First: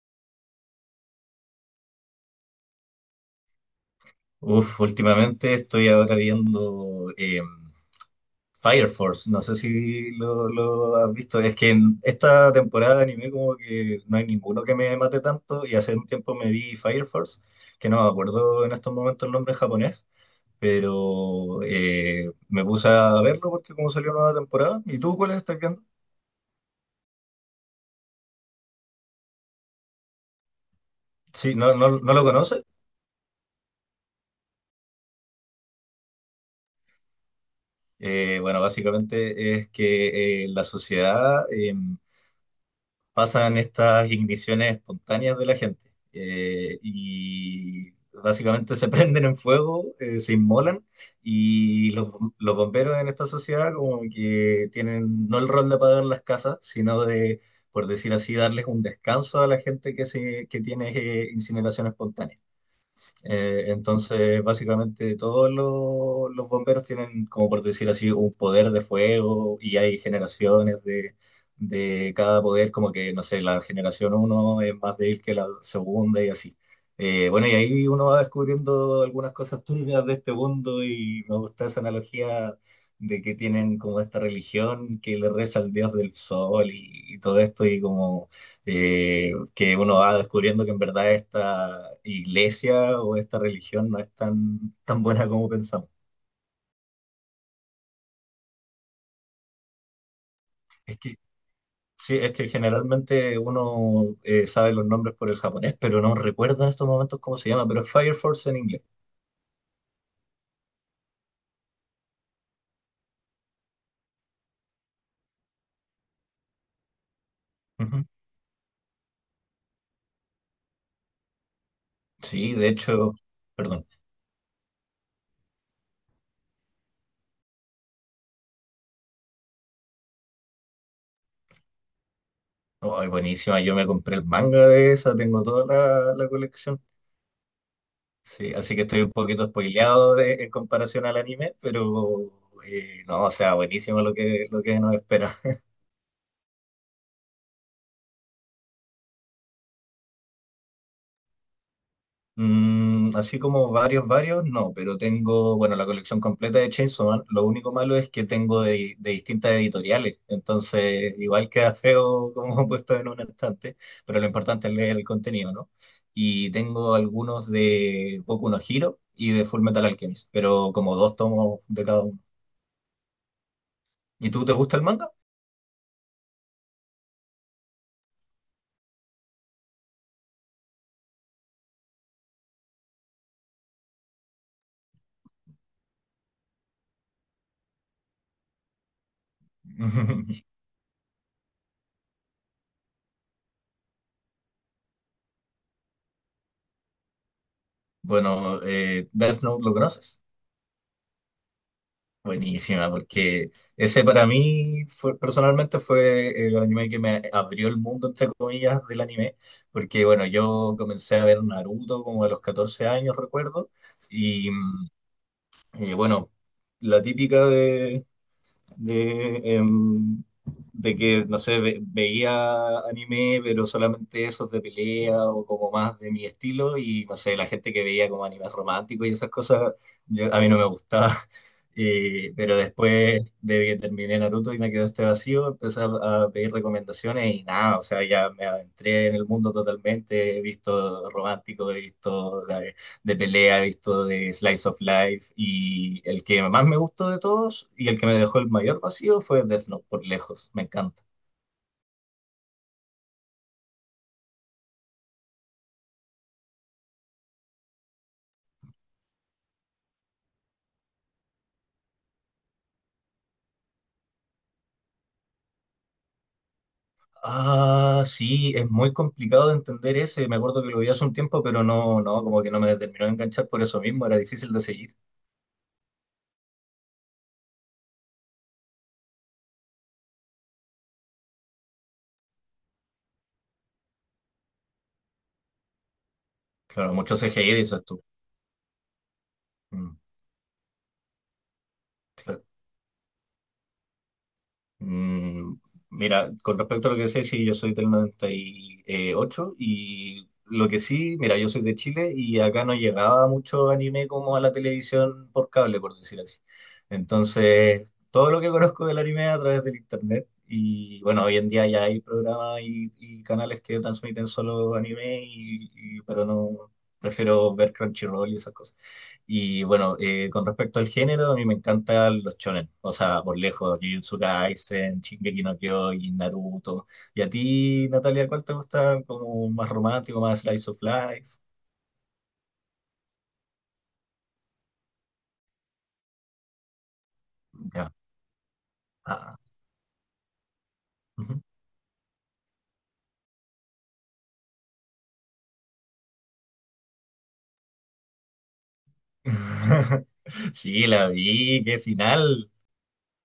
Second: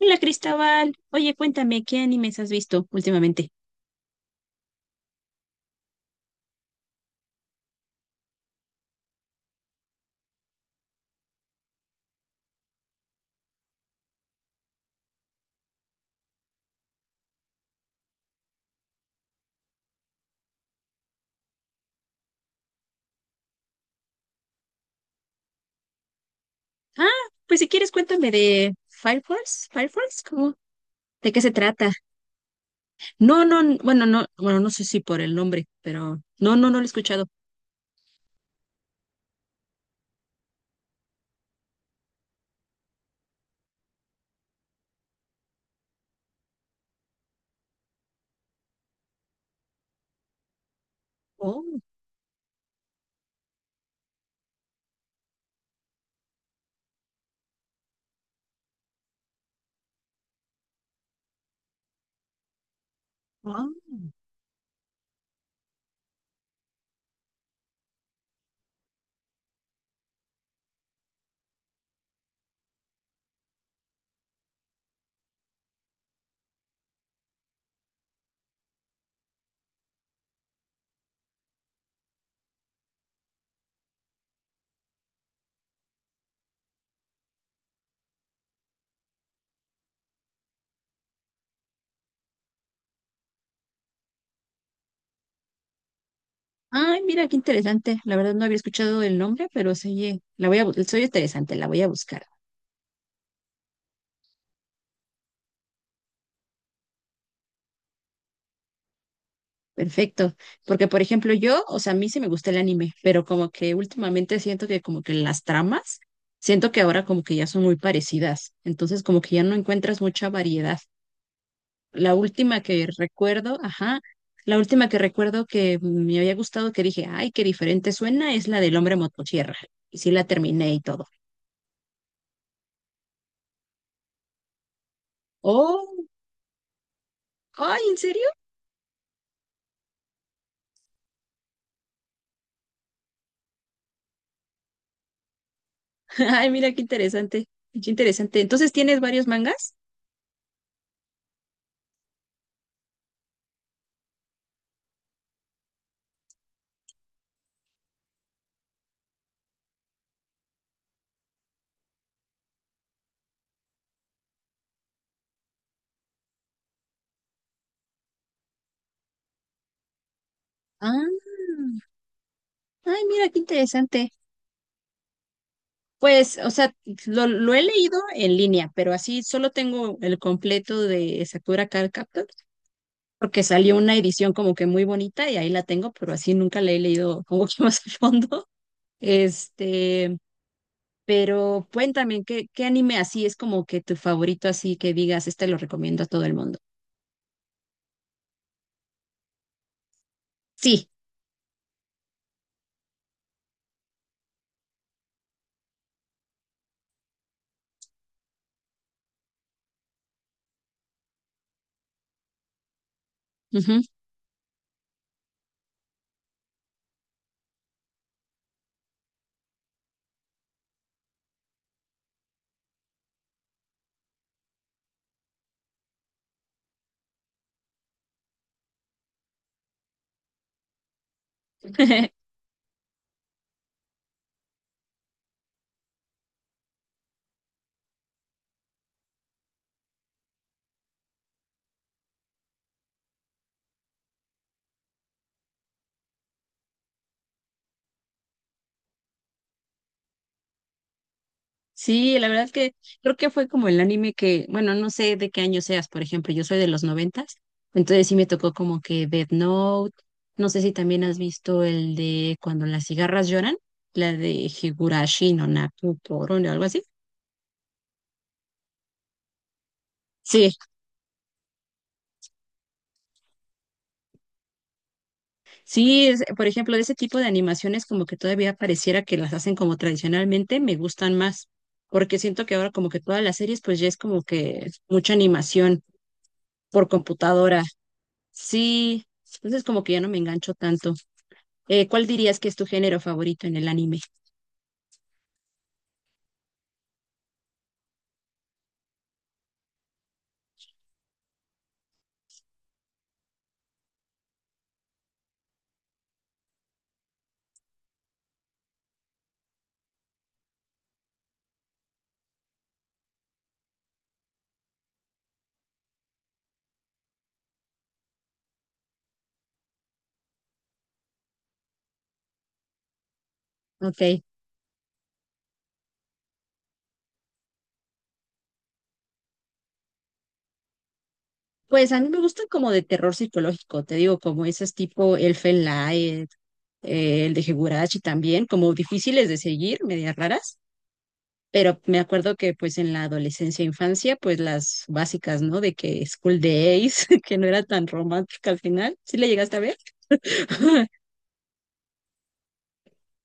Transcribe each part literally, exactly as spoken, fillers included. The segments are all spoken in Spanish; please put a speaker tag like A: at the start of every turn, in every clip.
A: Hola Cristóbal, oye, cuéntame, ¿qué animes has visto últimamente?
B: Uf, últimamente estoy ahora viendo eh, Fire Force. No sé si lo, lo has visto. Es que en esta temporada de anime como que no hay ninguno que me mate tanto y hace un tiempo me vi Fire Force, que no me acuerdo en estos momentos el nombre en japonés, pero eh, me puse a verlo porque como salió nueva temporada. ¿Y tú cuál estás viendo?
A: Ah, pues si quieres cuéntame de Fire Force, Fire Force, ¿cómo? ¿De qué se
B: Sí, no,
A: trata?
B: no, no lo conoces.
A: No, no, n- bueno, no, bueno, no sé si por el nombre, pero no, no, no lo he escuchado.
B: Eh, bueno, básicamente es que eh, la sociedad... eh, pasan estas igniciones espontáneas de la gente eh, y básicamente se prenden en fuego, eh, se inmolan
A: Oh,
B: y los, los bomberos en esta sociedad como que tienen no el rol de apagar las casas, sino de, por decir así, darles un descanso a la gente que, se, que tiene eh, incineración espontánea. Eh,
A: ah.
B: entonces, básicamente todos lo- los bomberos tienen, como por decir así, un poder de fuego y hay generaciones de, de cada poder, como que, no sé, la generación uno es más débil que la segunda y así. Eh, bueno, y ahí uno va descubriendo algunas cosas turbias de este mundo y me gusta esa analogía de que tienen como esta religión que le reza al dios del sol y, y todo esto y como eh, que uno va descubriendo que en verdad esta iglesia o esta religión no es tan, tan buena como pensamos.
A: Ay, mira, qué interesante. La verdad no había escuchado el nombre, pero se oye, la voy a, bu- se
B: Es
A: oye
B: que,
A: interesante, la voy a
B: sí,
A: buscar.
B: es que generalmente uno eh, sabe los nombres por el japonés, pero no recuerda en estos momentos cómo se llama, pero es Fire Force en inglés.
A: Perfecto, porque por ejemplo yo, o sea, a mí sí me gusta el anime, pero como que últimamente siento que como que las tramas, siento que ahora como que ya son muy
B: Ujú.
A: parecidas, entonces como que ya no encuentras mucha variedad. La
B: Sí,
A: última
B: de
A: que
B: hecho,
A: recuerdo,
B: perdón.
A: ajá, la última que recuerdo que me había gustado, que dije, ay, qué diferente suena, es la del hombre motosierra, y sí la terminé y todo.
B: Oh, ay, buenísima, yo me compré el manga de esa, tengo toda
A: Oh,
B: la, la colección.
A: ay, ¿en serio?
B: Sí, así que estoy un poquito spoileado de- en comparación al anime, pero eh, no, o sea, buenísimo lo que, lo que nos espera.
A: Ay, mira qué interesante, qué interesante. Entonces, ¿tienes varios mangas?
B: Mm, así como varios, varios, no, pero tengo, bueno, la colección completa de Chainsaw Man. Lo único malo es que tengo de, de distintas editoriales, entonces igual queda feo como puesto en un estante, pero lo importante es leer el contenido, ¿no? Y tengo algunos de Boku no Hero y de Full Metal Alchemist, pero como
A: Ah,
B: dos tomos de cada uno.
A: ay, mira qué interesante.
B: ¿Y tú te gusta el manga?
A: Pues, o sea, lo, lo he leído en línea, pero así solo tengo el completo de Sakura Card Captor, porque salió una edición como que muy bonita y ahí la tengo, pero así nunca la he leído como que más a fondo. Este, pero cuéntame, ¿qué, ¿qué anime así es como que tu favorito, así que digas, este lo recomiendo a todo el mundo?
B: Bueno, eh, Death Note, ¿lo conoces?
A: Sí.
B: Buenísima, porque ese para mí fue, personalmente fue el anime que me abrió el mundo, entre comillas, del anime, porque bueno, yo comencé a ver Naruto como a los catorce años, recuerdo,
A: Ujú.
B: y mm, eh, bueno, la típica de, de, em, de que, no sé, ve- veía anime, pero solamente esos de pelea o como más de mi estilo, y no sé, la gente que veía como animes románticos y esas cosas, yo- a mí no me gustaba. Y pero después de que terminé Naruto y me quedó este vacío, empecé a, a pedir recomendaciones y nada, o sea, ya me adentré en el mundo totalmente, he visto romántico, he visto de pelea, he visto de Slice of Life y el que más me gustó de todos y el que me dejó el mayor vacío fue Death Note, por lejos, me encanta.
A: Sí, la verdad que creo que fue como el anime que, bueno, no sé de qué año seas, por ejemplo, yo soy de los noventas, entonces sí me tocó como que Death Note, no sé si también has visto el de Cuando las cigarras lloran, la de Higurashi no Naku Toron o algo así.
B: Ah, sí, es muy complicado de entender ese, me
A: Sí,
B: acuerdo que lo vi hace un tiempo, pero no, no, como que no me terminó de enganchar por eso mismo, era difícil de seguir.
A: sí, es- por ejemplo, de ese tipo de animaciones como que todavía pareciera que las hacen como tradicionalmente, me gustan más, porque siento que ahora como que todas las series pues ya es como que mucha animación por
B: Claro, mucho C G I,
A: computadora.
B: dices tú.
A: Sí, entonces como que
B: Mm,
A: ya no me engancho tanto. Eh, ¿cuál dirías
B: claro.
A: que es tu género favorito en el anime?
B: Mm, mira, con respecto a lo que decía, sí, yo soy del noventa y ocho y ocho y lo que sí, mira, yo soy de Chile y acá no llegaba mucho anime como a la televisión por cable, por decir así. Entonces, todo lo que conozco del anime a través del internet y bueno, hoy en día ya hay programas y, y canales que transmiten solo anime, y, y- pero no, prefiero ver Crunchyroll y esas cosas. Y bueno, eh, con respecto al género, a mí me encantan los shonen. O sea, por lejos, Jujutsu
A: Ok,
B: Kaisen, Shingeki no Kyojin, Naruto. ¿Y a ti, Natalia, cuál te gusta? ¿Como más romántico, más slice of life?
A: pues a mí me gustan como de terror psicológico, te digo, como esos tipo Elfen Lied, eh, el de
B: Ya.
A: Higurashi también, como difíciles de
B: Ah,
A: seguir, medias raras,
B: ujú.
A: pero me acuerdo que pues en la adolescencia e infancia, pues las básicas, ¿no? De que School Days, que no era tan romántica al final, ¿sí le llegaste a ver?
B: Sí, la vi, qué final.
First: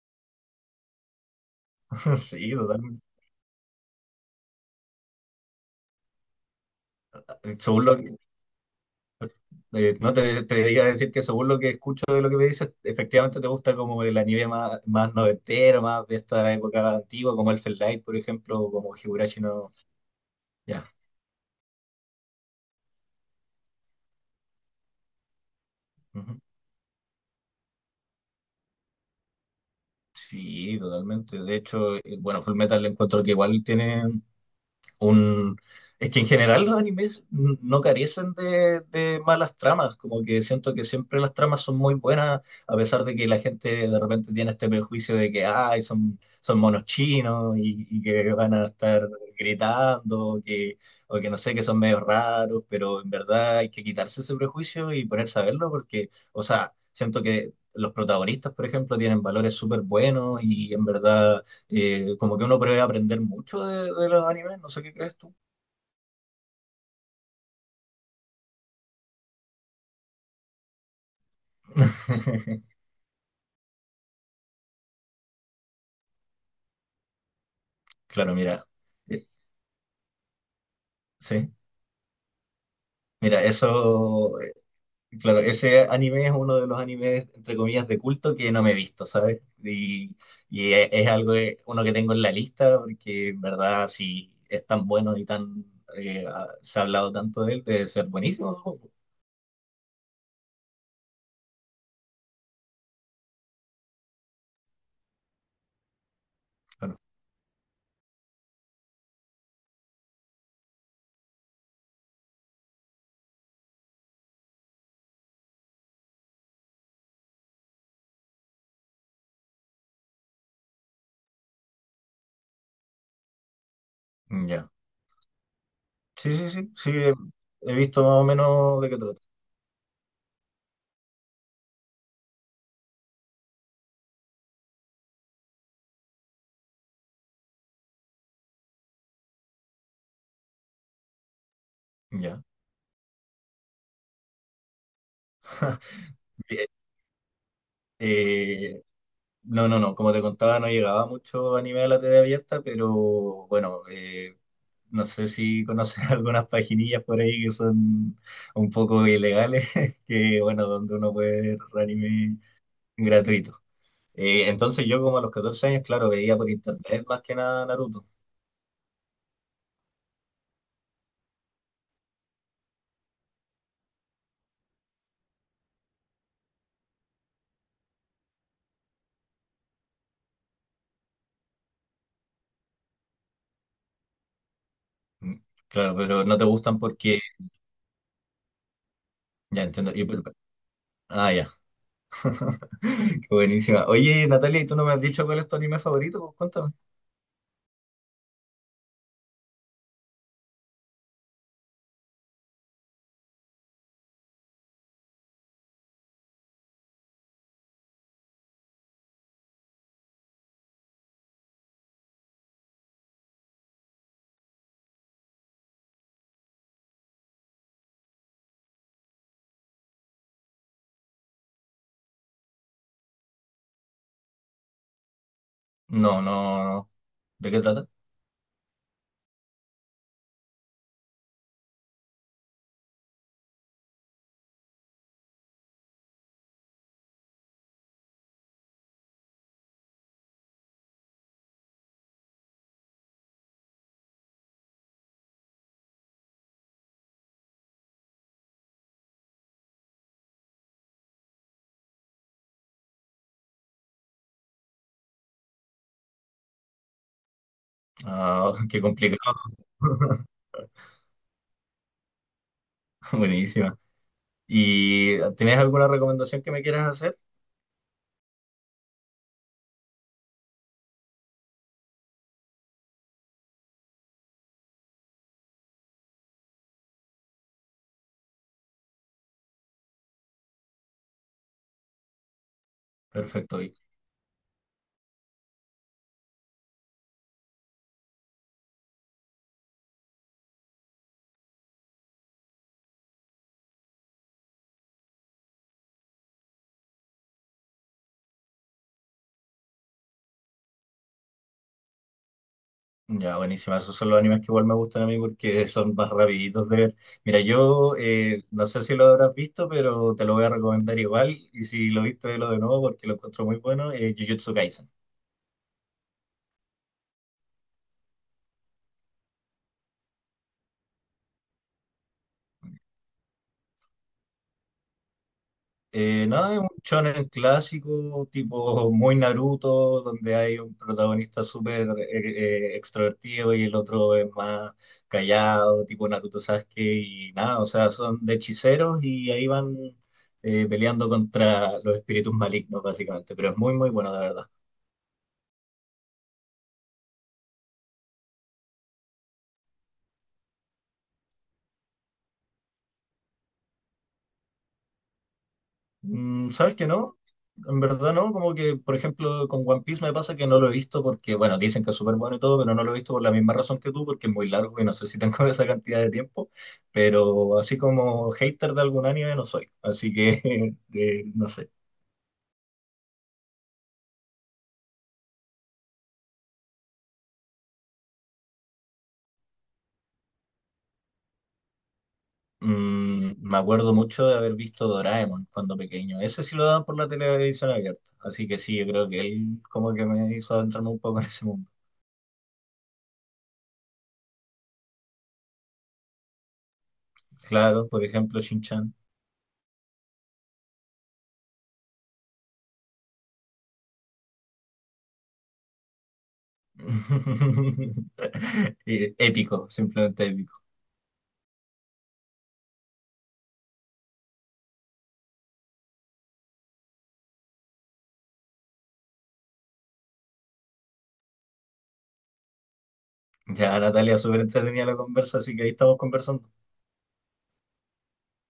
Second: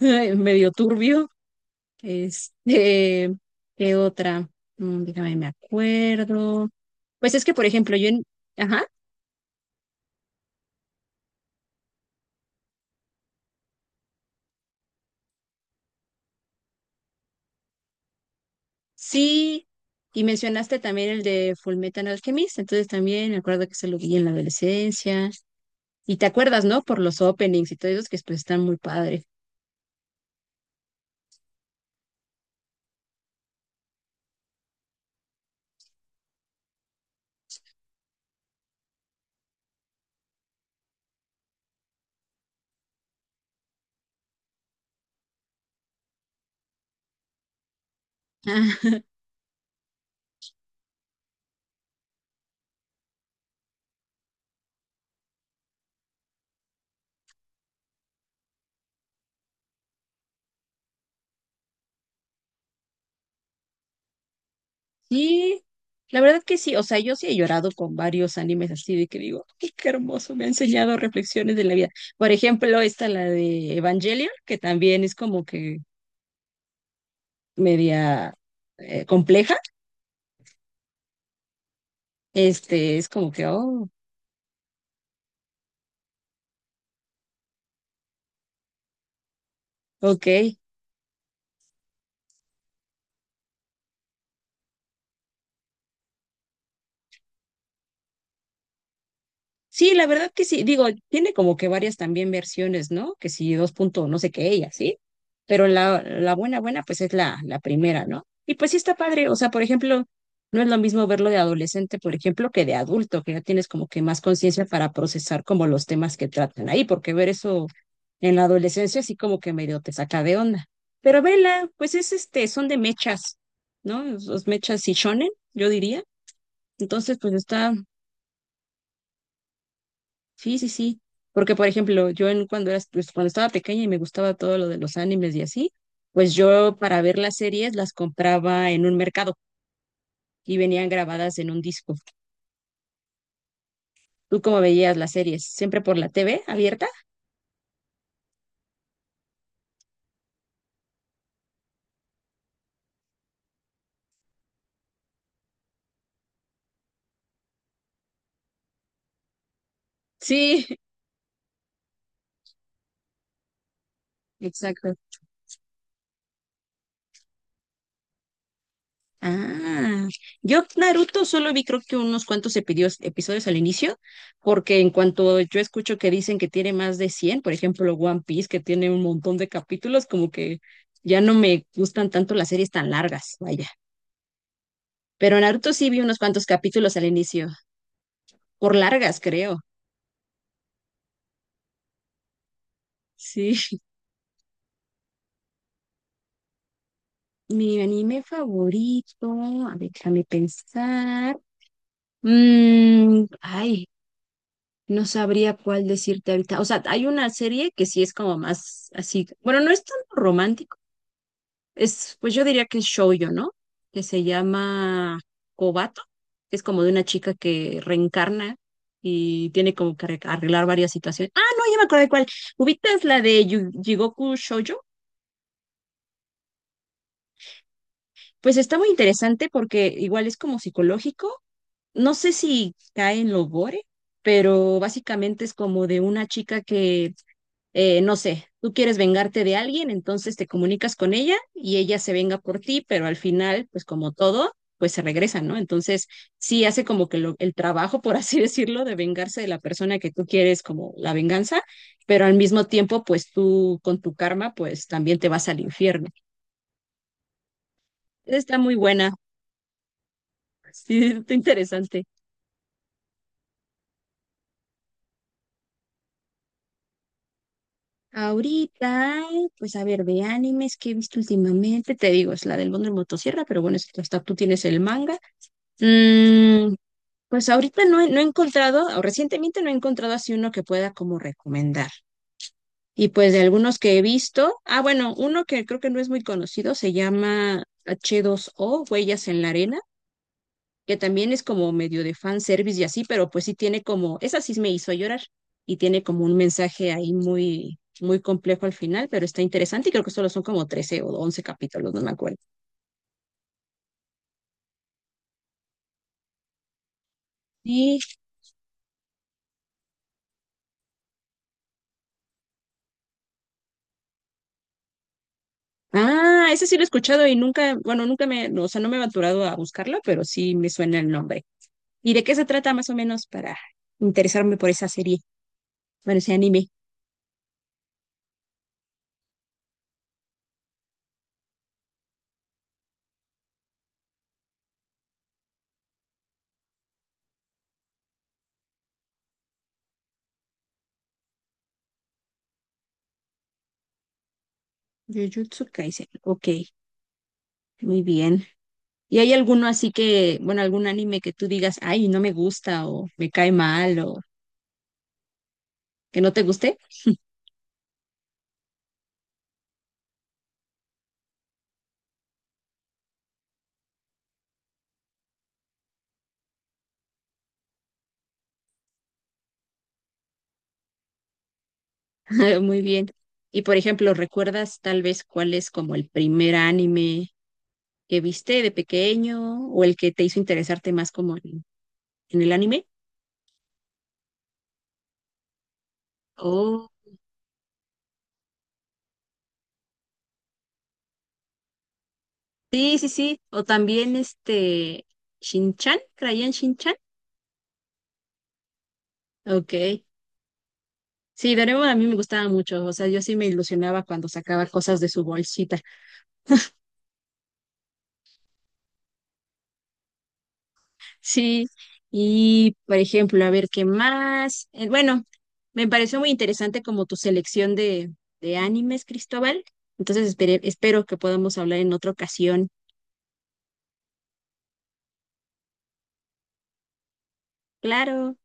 A: Medio turbio.
B: Sí, totalmente.
A: Este, ¿qué otra? Mm, déjame, me acuerdo. Pues es que, por
B: Según lo
A: ejemplo, yo
B: que,
A: en, ajá,
B: eh, no te, te iba a decir que según lo que escucho de lo que me dices, efectivamente te gusta como el anime más, más noventero, más de esta época antigua, como Elfen Lied, por ejemplo, o como Higurashi no.
A: sí, y mencionaste también el de Fullmetal Alchemist, entonces también me acuerdo que se lo vi en la adolescencia. Y te
B: Ujú.
A: acuerdas, ¿no? Por los openings y todo eso, que pues están muy padres.
B: Sí, totalmente. De hecho, eh, bueno, Full Metal encuentro que igual tiene un... Es que en general los animes no carecen de, de malas tramas, como que siento que siempre las tramas son muy buenas, a pesar de que la gente de repente tiene este prejuicio de que ay, son, son monos chinos y, y que van a
A: Ah,
B: estar gritando, o que, o que no sé, que son medio raros, pero en verdad hay que quitarse ese prejuicio y ponerse a verlo porque, o sea, siento que los protagonistas, por ejemplo, tienen valores súper buenos y en verdad eh, como que uno puede aprender mucho de, de los animes, no sé qué crees tú.
A: sí, la verdad que sí, o sea, yo sí he llorado con varios animes así de que digo, "Ay, qué hermoso, me ha enseñado reflexiones de la vida. Por ejemplo, esta, la de Evangelion, que también es como que
B: Claro,
A: media
B: mira,
A: eh,
B: eh,
A: compleja,
B: sí,
A: este, es como
B: mira,
A: que, oh,
B: eso, eh, claro, ese anime es uno de los animes, entre comillas, de culto que no me he visto, ¿sabes? Y,
A: ok.
B: y e- es algo, de- uno que tengo en la lista, porque en verdad, si es tan bueno y tan, eh, ha- se ha hablado tanto de él, debe ser buenísimo, supongo.
A: Sí, la verdad que sí, digo, tiene como que varias también versiones, ¿no? Que si dos punto no sé qué, ella, ¿sí? Pero la, la buena, buena,
B: Claro,
A: pues es la, la primera, ¿no? Y pues sí está padre, o sea, por ejemplo, no es lo mismo verlo de adolescente, por ejemplo, que de adulto, que ya tienes como que más conciencia para procesar como los temas que tratan ahí, porque ver eso en la adolescencia sí como que medio te saca de onda. Pero vela, pues es este, son de mechas, ¿no?
B: mm,
A: Los
B: ya.
A: mechas y shonen, yo diría.
B: Sí, sí, sí, sí, he
A: Entonces, pues
B: he
A: está,
B: visto más o menos de qué trata.
A: sí, sí, sí. Porque, por ejemplo, yo en, cuando era, pues, cuando estaba pequeña y me gustaba todo lo de los animes y así, pues yo para ver las series las compraba en un mercado y venían grabadas en un disco.
B: Ya.
A: ¿Tú cómo veías las series? ¿Siempre por la T V abierta?
B: Eh, No, no, no, como te contaba, no llegaba mucho anime a la T V abierta, pero bueno, eh, no sé si conoces algunas paginillas por ahí que son un poco ilegales, que bueno,
A: Sí,
B: donde uno puede ver anime gratuito. Eh, entonces yo
A: exacto.
B: como a los catorce años, claro, veía por internet más que nada Naruto.
A: Ah, yo Naruto solo vi creo que unos cuantos epidios- episodios al inicio, porque en cuanto yo escucho que dicen que tiene más de cien, por ejemplo One Piece, que tiene un montón de capítulos, como que ya no me gustan tanto las series tan largas, vaya.
B: Mm,
A: Pero Naruto sí
B: Claro,
A: vi unos
B: pero no te
A: cuantos
B: gustan
A: capítulos al
B: porque...
A: inicio, por largas creo.
B: Ya entiendo. y por- Ah, ya. Qué
A: Sí,
B: buenísima. Oye, Natalia, ¿y tú no me has dicho cuál es tu anime favorito? Pues, cuéntame.
A: mi anime favorito, a ver, déjame pensar. Mm, ay, no sabría cuál decirte ahorita. O sea, hay una serie que sí es como más así. Bueno, no es tan romántico. Es, pues yo diría que es shoujo, ¿no? Que se llama Kobato, que es como de una chica que reencarna y tiene como que arreg- arreglar varias situaciones. Ah, no, ya me acordé cuál. ¿Ubicas la de Yu- Jigoku Shoujo?
B: No, no, no. ¿De qué trata?
A: Pues está muy interesante porque igual es como psicológico. No sé si cae en lo gore, pero básicamente es como de una chica que eh, no sé, tú quieres vengarte de alguien, entonces te comunicas con ella y ella se venga por ti, pero al final, pues como todo, pues se regresa, ¿no? Entonces, sí hace como que lo- el trabajo, por así decirlo, de vengarse de la persona que tú quieres como la venganza, pero al mismo tiempo, pues tú con tu karma, pues también te vas al infierno.
B: Ah,
A: Está
B: qué
A: muy buena,
B: complicado.
A: sí, está interesante.
B: Buenísima. ¿Y tienes alguna recomendación que me quieras hacer?
A: Ahorita, pues a ver, de animes que he visto últimamente, te digo, es la del Mundo en Motosierra, pero bueno, es- hasta tú tienes el manga. Mm, pues ahorita no he, no he encontrado, o recientemente no he encontrado así uno que pueda como recomendar. Y pues de
B: Perfecto. Y
A: algunos que he visto, ah, bueno, uno que creo que no es muy conocido se llama h dos o Huellas en la Arena, que también es como medio de fan service y así, pero pues sí tiene como, esa sí me hizo llorar y tiene como un mensaje ahí muy, muy complejo al final, pero está interesante y creo que solo son como trece o once capítulos, no me acuerdo.
B: ya, buenísima. Esos son los animes que igual me gustan a mí porque son más rapiditos de ver. Mira, yo
A: Sí.
B: eh, no sé si lo habrás visto, pero te lo voy a recomendar igual. Y si lo viste, lo de nuevo porque lo encuentro muy bueno. Eh, Jujutsu Kaisen.
A: Ah, ese sí lo he escuchado y nunca, bueno, nunca me, no, o sea, no me he aventurado a buscarla, pero sí me suena el nombre. ¿Y de qué se trata más o menos para interesarme por esa serie? Bueno,
B: Eh,
A: ese
B: nada, es un
A: anime.
B: shonen clásico, tipo muy Naruto, donde hay un protagonista súper eh, eh, extrovertido y el otro es más callado, tipo Naruto Sasuke, y nada, o sea, son de hechiceros y ahí van eh, peleando contra los espíritus malignos, básicamente, pero es muy, muy bueno, de verdad.
A: Jujutsu Kaisen. Ok, muy bien. ¿Y hay alguno así que, bueno, algún anime que tú digas, ay, no me gusta o me cae mal o que no te
B: Mm, ¿sabes
A: guste?
B: que no? En verdad no, como que, por ejemplo, con One Piece me pasa que no lo he visto porque, bueno, dicen que es súper bueno y todo, pero no lo he visto por la misma razón que tú, porque es muy largo y no sé si tengo esa cantidad de tiempo, pero así como hater de algún anime no soy, así que, eh, no sé.
A: Muy bien. Y por ejemplo, ¿recuerdas tal vez cuál es como el primer anime que viste de pequeño o el que te hizo interesarte más como en en el anime?
B: Mm, me acuerdo mucho de haber visto Doraemon cuando pequeño, ese sí lo daban por la televisión abierta, así que sí, yo creo que él como que me hizo adentrarme un poco en ese mundo.
A: Sí, sí, sí. O también este Shinchan, ¿creían Shinchan?
B: Claro, por ejemplo, Shin-Chan.
A: Ok. Sí, Doraemon a mí me gustaba mucho. O sea, yo sí me ilusionaba cuando sacaba cosas de su bolsita.
B: Eh, Épico, simplemente épico.
A: Sí. Y, por ejemplo, a ver qué más. Eh, bueno, me pareció muy interesante como tu selección de, de animes, Cristóbal. Entonces espere- espero que podamos hablar en otra ocasión.
B: Ya Natalia, súper entretenida la conversa, así que ahí estamos conversando.
A: Claro.